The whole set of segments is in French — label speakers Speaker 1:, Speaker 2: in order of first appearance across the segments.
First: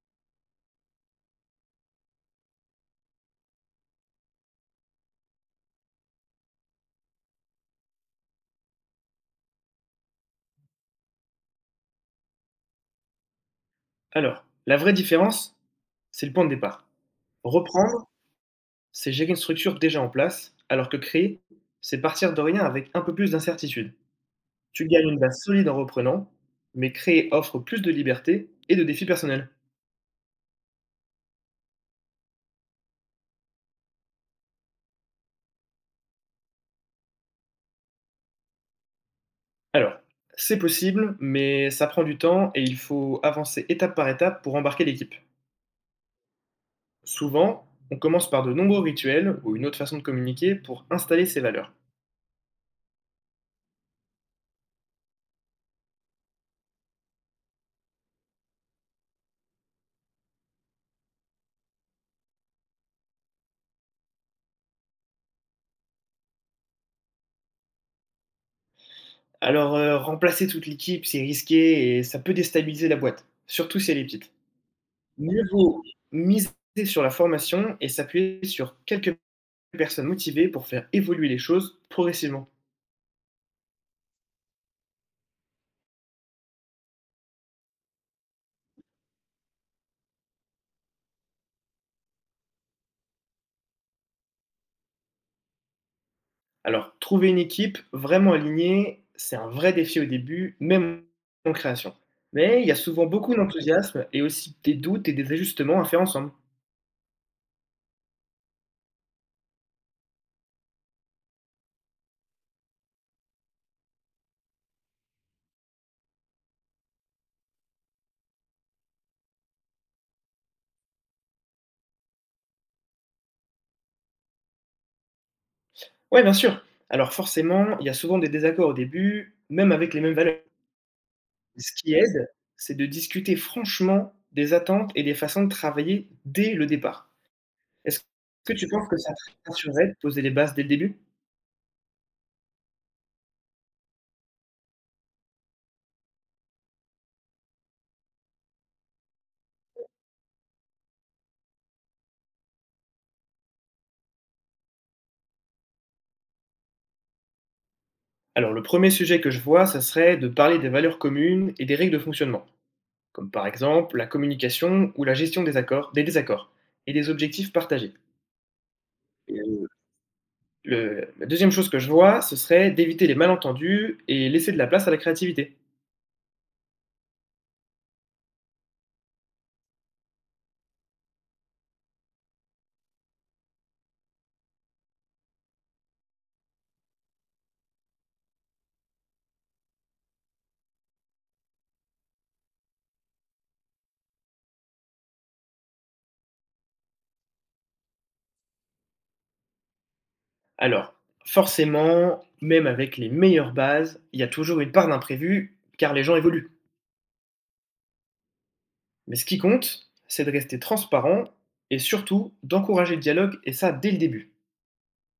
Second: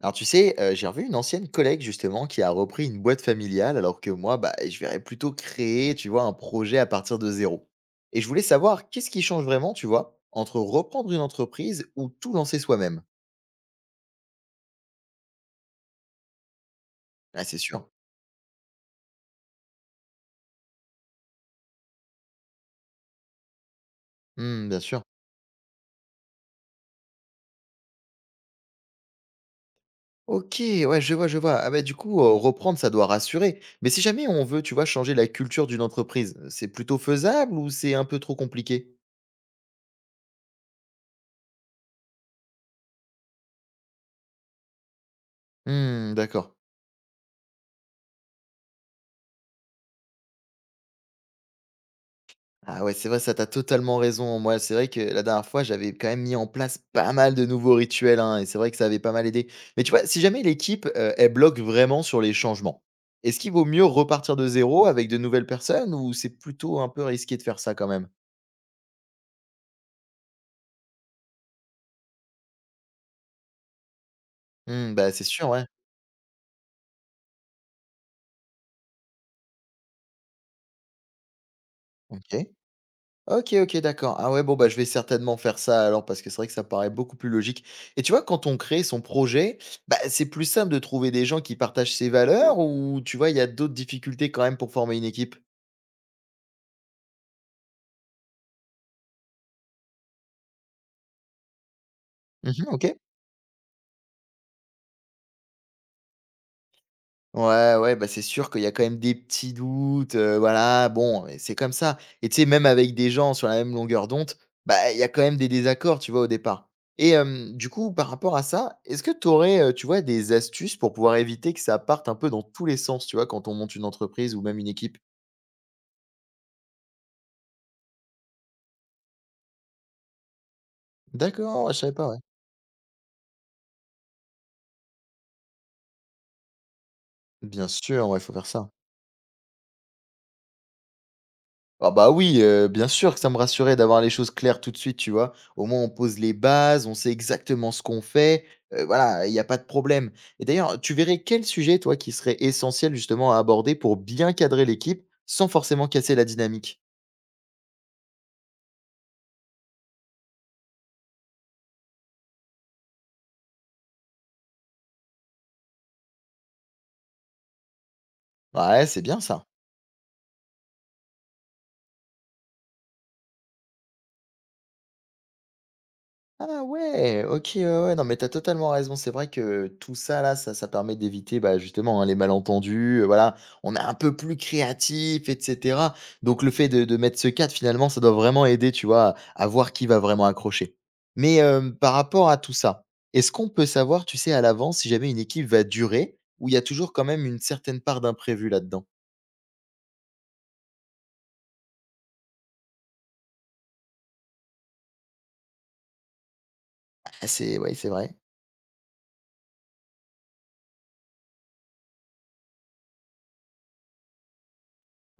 Speaker 1: Alors tu sais, j'ai revu une ancienne collègue justement qui a repris une boîte familiale alors que moi, bah, je verrais plutôt créer, tu vois, un projet à partir de zéro. Et je voulais savoir qu'est-ce qui change vraiment, tu vois, entre reprendre une entreprise ou tout lancer soi-même?
Speaker 2: Alors, la vraie différence, c'est le point de départ.
Speaker 1: Ah c'est sûr.
Speaker 2: Reprendre, c'est gérer une structure déjà en place, alors que créer, c'est partir de rien avec un peu plus d'incertitude.
Speaker 1: Mmh, bien
Speaker 2: Tu
Speaker 1: sûr.
Speaker 2: gagnes une base solide en reprenant, mais créer offre plus de liberté et de défis personnels.
Speaker 1: OK, ouais, je vois, je vois. Ah bah, du coup, reprendre ça doit rassurer. Mais si jamais on veut, tu vois, changer la culture d'une entreprise, c'est plutôt faisable ou c'est un peu trop compliqué?
Speaker 2: Alors, c'est possible, mais ça prend du temps et il faut avancer étape par étape pour embarquer l'équipe.
Speaker 1: Mmh, d'accord.
Speaker 2: Souvent, on commence par de nombreux rituels ou une autre façon de communiquer pour installer ses valeurs.
Speaker 1: Ah ouais, c'est vrai, ça, tu totalement raison. Moi, c'est vrai que la dernière fois, j'avais quand même mis en place pas mal de nouveaux rituels, hein, et c'est vrai que ça avait pas mal aidé. Mais tu vois, si jamais l'équipe, elle bloque vraiment sur les changements, est-ce qu'il vaut mieux repartir de zéro avec de nouvelles personnes ou c'est plutôt un peu risqué de faire ça quand même?
Speaker 2: Alors, remplacer toute l'équipe, c'est risqué et ça peut déstabiliser la boîte, surtout si elle est petite.
Speaker 1: Hmm, bah, c'est
Speaker 2: Mieux
Speaker 1: sûr, ouais.
Speaker 2: vaut miser sur la formation et s'appuyer sur quelques personnes motivées pour faire évoluer les choses
Speaker 1: Ok.
Speaker 2: progressivement.
Speaker 1: Ok, ok, d'accord. Ah ouais, bon, bah, je vais certainement faire ça alors parce que c'est vrai que ça paraît beaucoup plus logique. Et tu vois, quand on crée son projet, bah, c'est plus simple de trouver des gens qui partagent ses valeurs ou tu vois, il y a d'autres difficultés quand même pour former une équipe?
Speaker 2: Alors, trouver une équipe vraiment alignée, c'est un vrai défi au début, même en création. Mais
Speaker 1: Mmh
Speaker 2: il
Speaker 1: mh,
Speaker 2: y a
Speaker 1: OK.
Speaker 2: souvent beaucoup d'enthousiasme et aussi des doutes et des ajustements à faire ensemble.
Speaker 1: Ouais, ouais, bah, c'est sûr qu'il y a quand même des petits doutes, voilà, bon, et c'est comme ça. Et tu sais, même avec des gens sur la même longueur d'onde, bah, il y a quand même des désaccords, tu vois, au départ. Et du coup, par rapport à ça, est-ce que tu aurais, tu vois, des astuces pour pouvoir éviter que ça parte un peu dans tous les sens, tu vois, quand on monte une entreprise ou même une équipe?
Speaker 2: Ouais, bien sûr. Alors forcément, il y a souvent des désaccords au début, même avec les mêmes valeurs.
Speaker 1: D'accord,
Speaker 2: Ce
Speaker 1: ouais, je savais
Speaker 2: qui
Speaker 1: pas, ouais.
Speaker 2: aide, c'est de discuter franchement des attentes et des façons de travailler dès le départ.
Speaker 1: Bien
Speaker 2: Est-ce
Speaker 1: sûr, ouais, faut faire
Speaker 2: que tu
Speaker 1: ça.
Speaker 2: penses que ça te rassurerait de poser les bases dès le début?
Speaker 1: Ah bah oui, bien sûr que ça me rassurait d'avoir les choses claires tout de suite, tu vois? Au moins on pose les bases, on sait exactement ce qu'on fait, voilà, il n'y a pas de problème. Et d'ailleurs, tu verrais quel sujet, toi, qui serait essentiel justement à aborder pour bien cadrer l'équipe, sans forcément casser la dynamique?
Speaker 2: Alors, le premier sujet que je vois, ça serait de parler des valeurs communes et des règles de fonctionnement, comme par exemple la communication ou la gestion des accords, des désaccords et des objectifs partagés.
Speaker 1: Ouais, c'est bien
Speaker 2: Et,
Speaker 1: ça.
Speaker 2: la deuxième chose que je vois, ce serait d'éviter les malentendus et laisser de la place à la créativité.
Speaker 1: Ah ouais, OK, ouais, ouais, non, mais t'as totalement raison. C'est vrai que tout ça là, ça permet d'éviter, bah, justement, hein, les malentendus, voilà. On est un peu plus créatif et cetera. Donc le fait de mettre ce cadre, finalement, ça doit vraiment aider, tu vois, à voir qui va vraiment accrocher. Mais, par rapport à tout ça, est-ce qu'on peut savoir, tu sais, à l'avance si jamais une équipe va durer ou il y a toujours quand même une certaine part d'imprévu là-dedans?
Speaker 2: Alors, forcément, même avec les meilleures bases, il y a toujours une part d'imprévu, car les gens évoluent.
Speaker 1: Ah c'est ouais, c'est vrai.
Speaker 2: Mais ce qui compte, c'est de rester transparent et surtout d'encourager le dialogue, et ça dès le début.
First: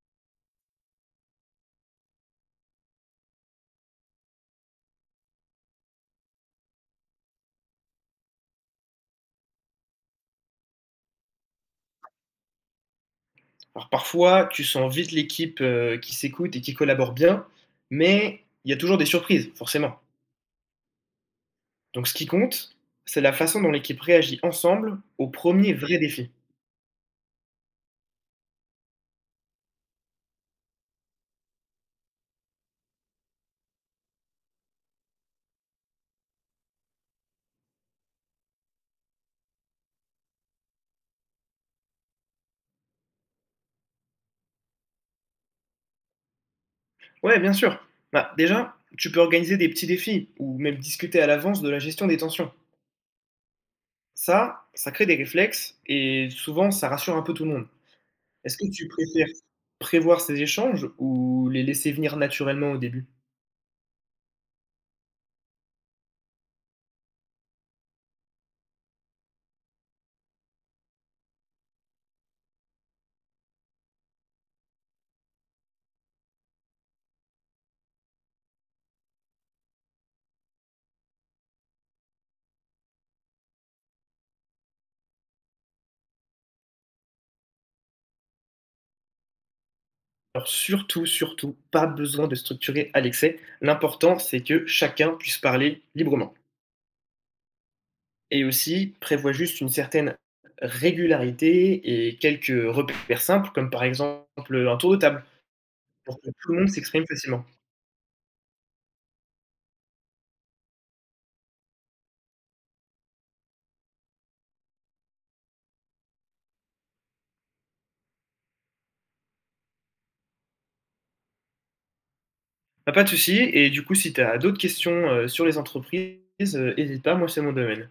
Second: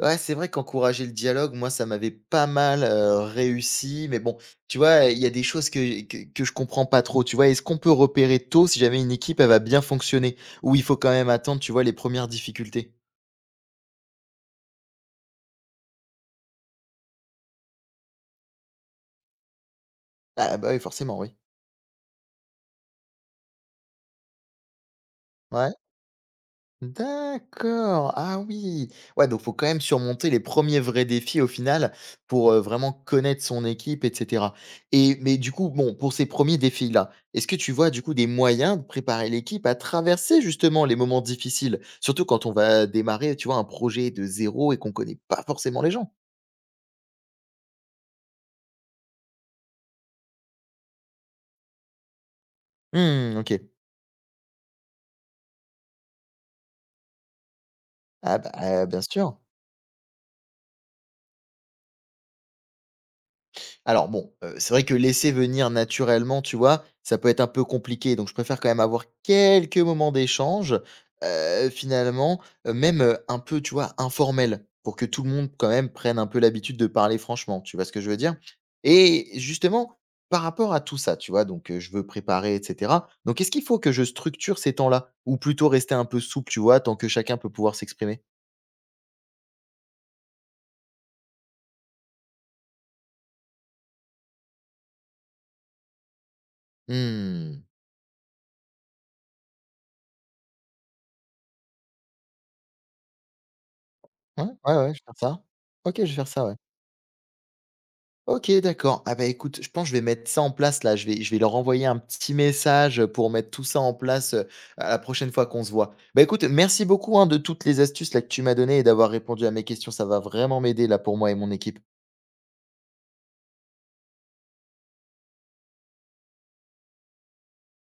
Speaker 1: Ouais, c'est vrai qu'encourager le dialogue, moi, ça m'avait pas mal, réussi, mais bon, tu vois, il y a des choses que je comprends pas trop, tu vois? Est-ce qu'on peut repérer tôt si jamais une équipe, elle va bien fonctionner? Ou il faut quand même attendre, tu vois, les premières difficultés?
Speaker 2: Alors parfois, tu sens vite l'équipe qui s'écoute et qui collabore bien, mais il y a toujours des surprises, forcément.
Speaker 1: Ah bah, oui, forcément, oui.
Speaker 2: Donc ce qui compte, c'est la façon dont l'équipe réagit ensemble au premier
Speaker 1: Ouais.
Speaker 2: vrai défi.
Speaker 1: D'accord. Ah oui. Ouais, donc faut quand même surmonter les premiers vrais défis au final pour, vraiment connaître son équipe et cetera et mais du coup, bon, pour ces premiers défis-là, est-ce que tu vois du coup des moyens de préparer l'équipe à traverser justement les moments difficiles? Surtout quand on va démarrer, tu vois, un projet de zéro et qu'on connaît pas forcément les gens?
Speaker 2: Ouais, bien sûr. Bah, déjà, tu peux organiser des petits défis ou même discuter à l'avance de la gestion des tensions.
Speaker 1: Mmh, OK.
Speaker 2: Ça crée des réflexes et souvent ça rassure un peu tout le monde.
Speaker 1: Ah bah,
Speaker 2: Est-ce que tu
Speaker 1: bien
Speaker 2: préfères
Speaker 1: sûr.
Speaker 2: prévoir ces échanges ou les laisser venir naturellement au début?
Speaker 1: Alors bon, c'est vrai que laisser venir naturellement, tu vois, ça peut être un peu compliqué, donc je préfère quand même avoir quelques moments d'échange, finalement, même, un peu, tu vois, informel, pour que tout le monde quand même prenne un peu l'habitude de parler franchement, tu vois ce que je veux dire? Et justement, par rapport à tout ça, tu vois, donc, je veux préparer et cetera, donc est-ce qu'il faut que je structure ces temps-là? Ou plutôt rester un peu souple, tu vois, tant que chacun peut pouvoir s'exprimer?
Speaker 2: Alors surtout, surtout, pas besoin de structurer à l'excès. L'important, c'est que chacun puisse parler librement.
Speaker 1: Mmh.
Speaker 2: Et aussi, prévois juste une certaine régularité et quelques repères simples, comme par exemple
Speaker 1: Ouais,
Speaker 2: un
Speaker 1: ouais,
Speaker 2: tour
Speaker 1: ouais,
Speaker 2: de
Speaker 1: je vais faire
Speaker 2: table,
Speaker 1: ça. OK, je vais
Speaker 2: pour
Speaker 1: faire
Speaker 2: que
Speaker 1: ça,
Speaker 2: tout
Speaker 1: ouais.
Speaker 2: le monde s'exprime facilement.
Speaker 1: OK, d'accord. Ah bah, écoute, je pense que je vais mettre ça en place là. Je vais leur envoyer un petit message, pour mettre tout ça en place, à la prochaine fois qu'on se voit. Bah, écoute, merci beaucoup, hein, de toutes les astuces là que tu m'as données et d'avoir répondu à mes questions. Ça va vraiment m'aider là pour moi et mon équipe.
Speaker 2: Bah, pas de souci, et du coup, si tu as d'autres questions sur les entreprises, n'hésite pas, moi c'est mon domaine.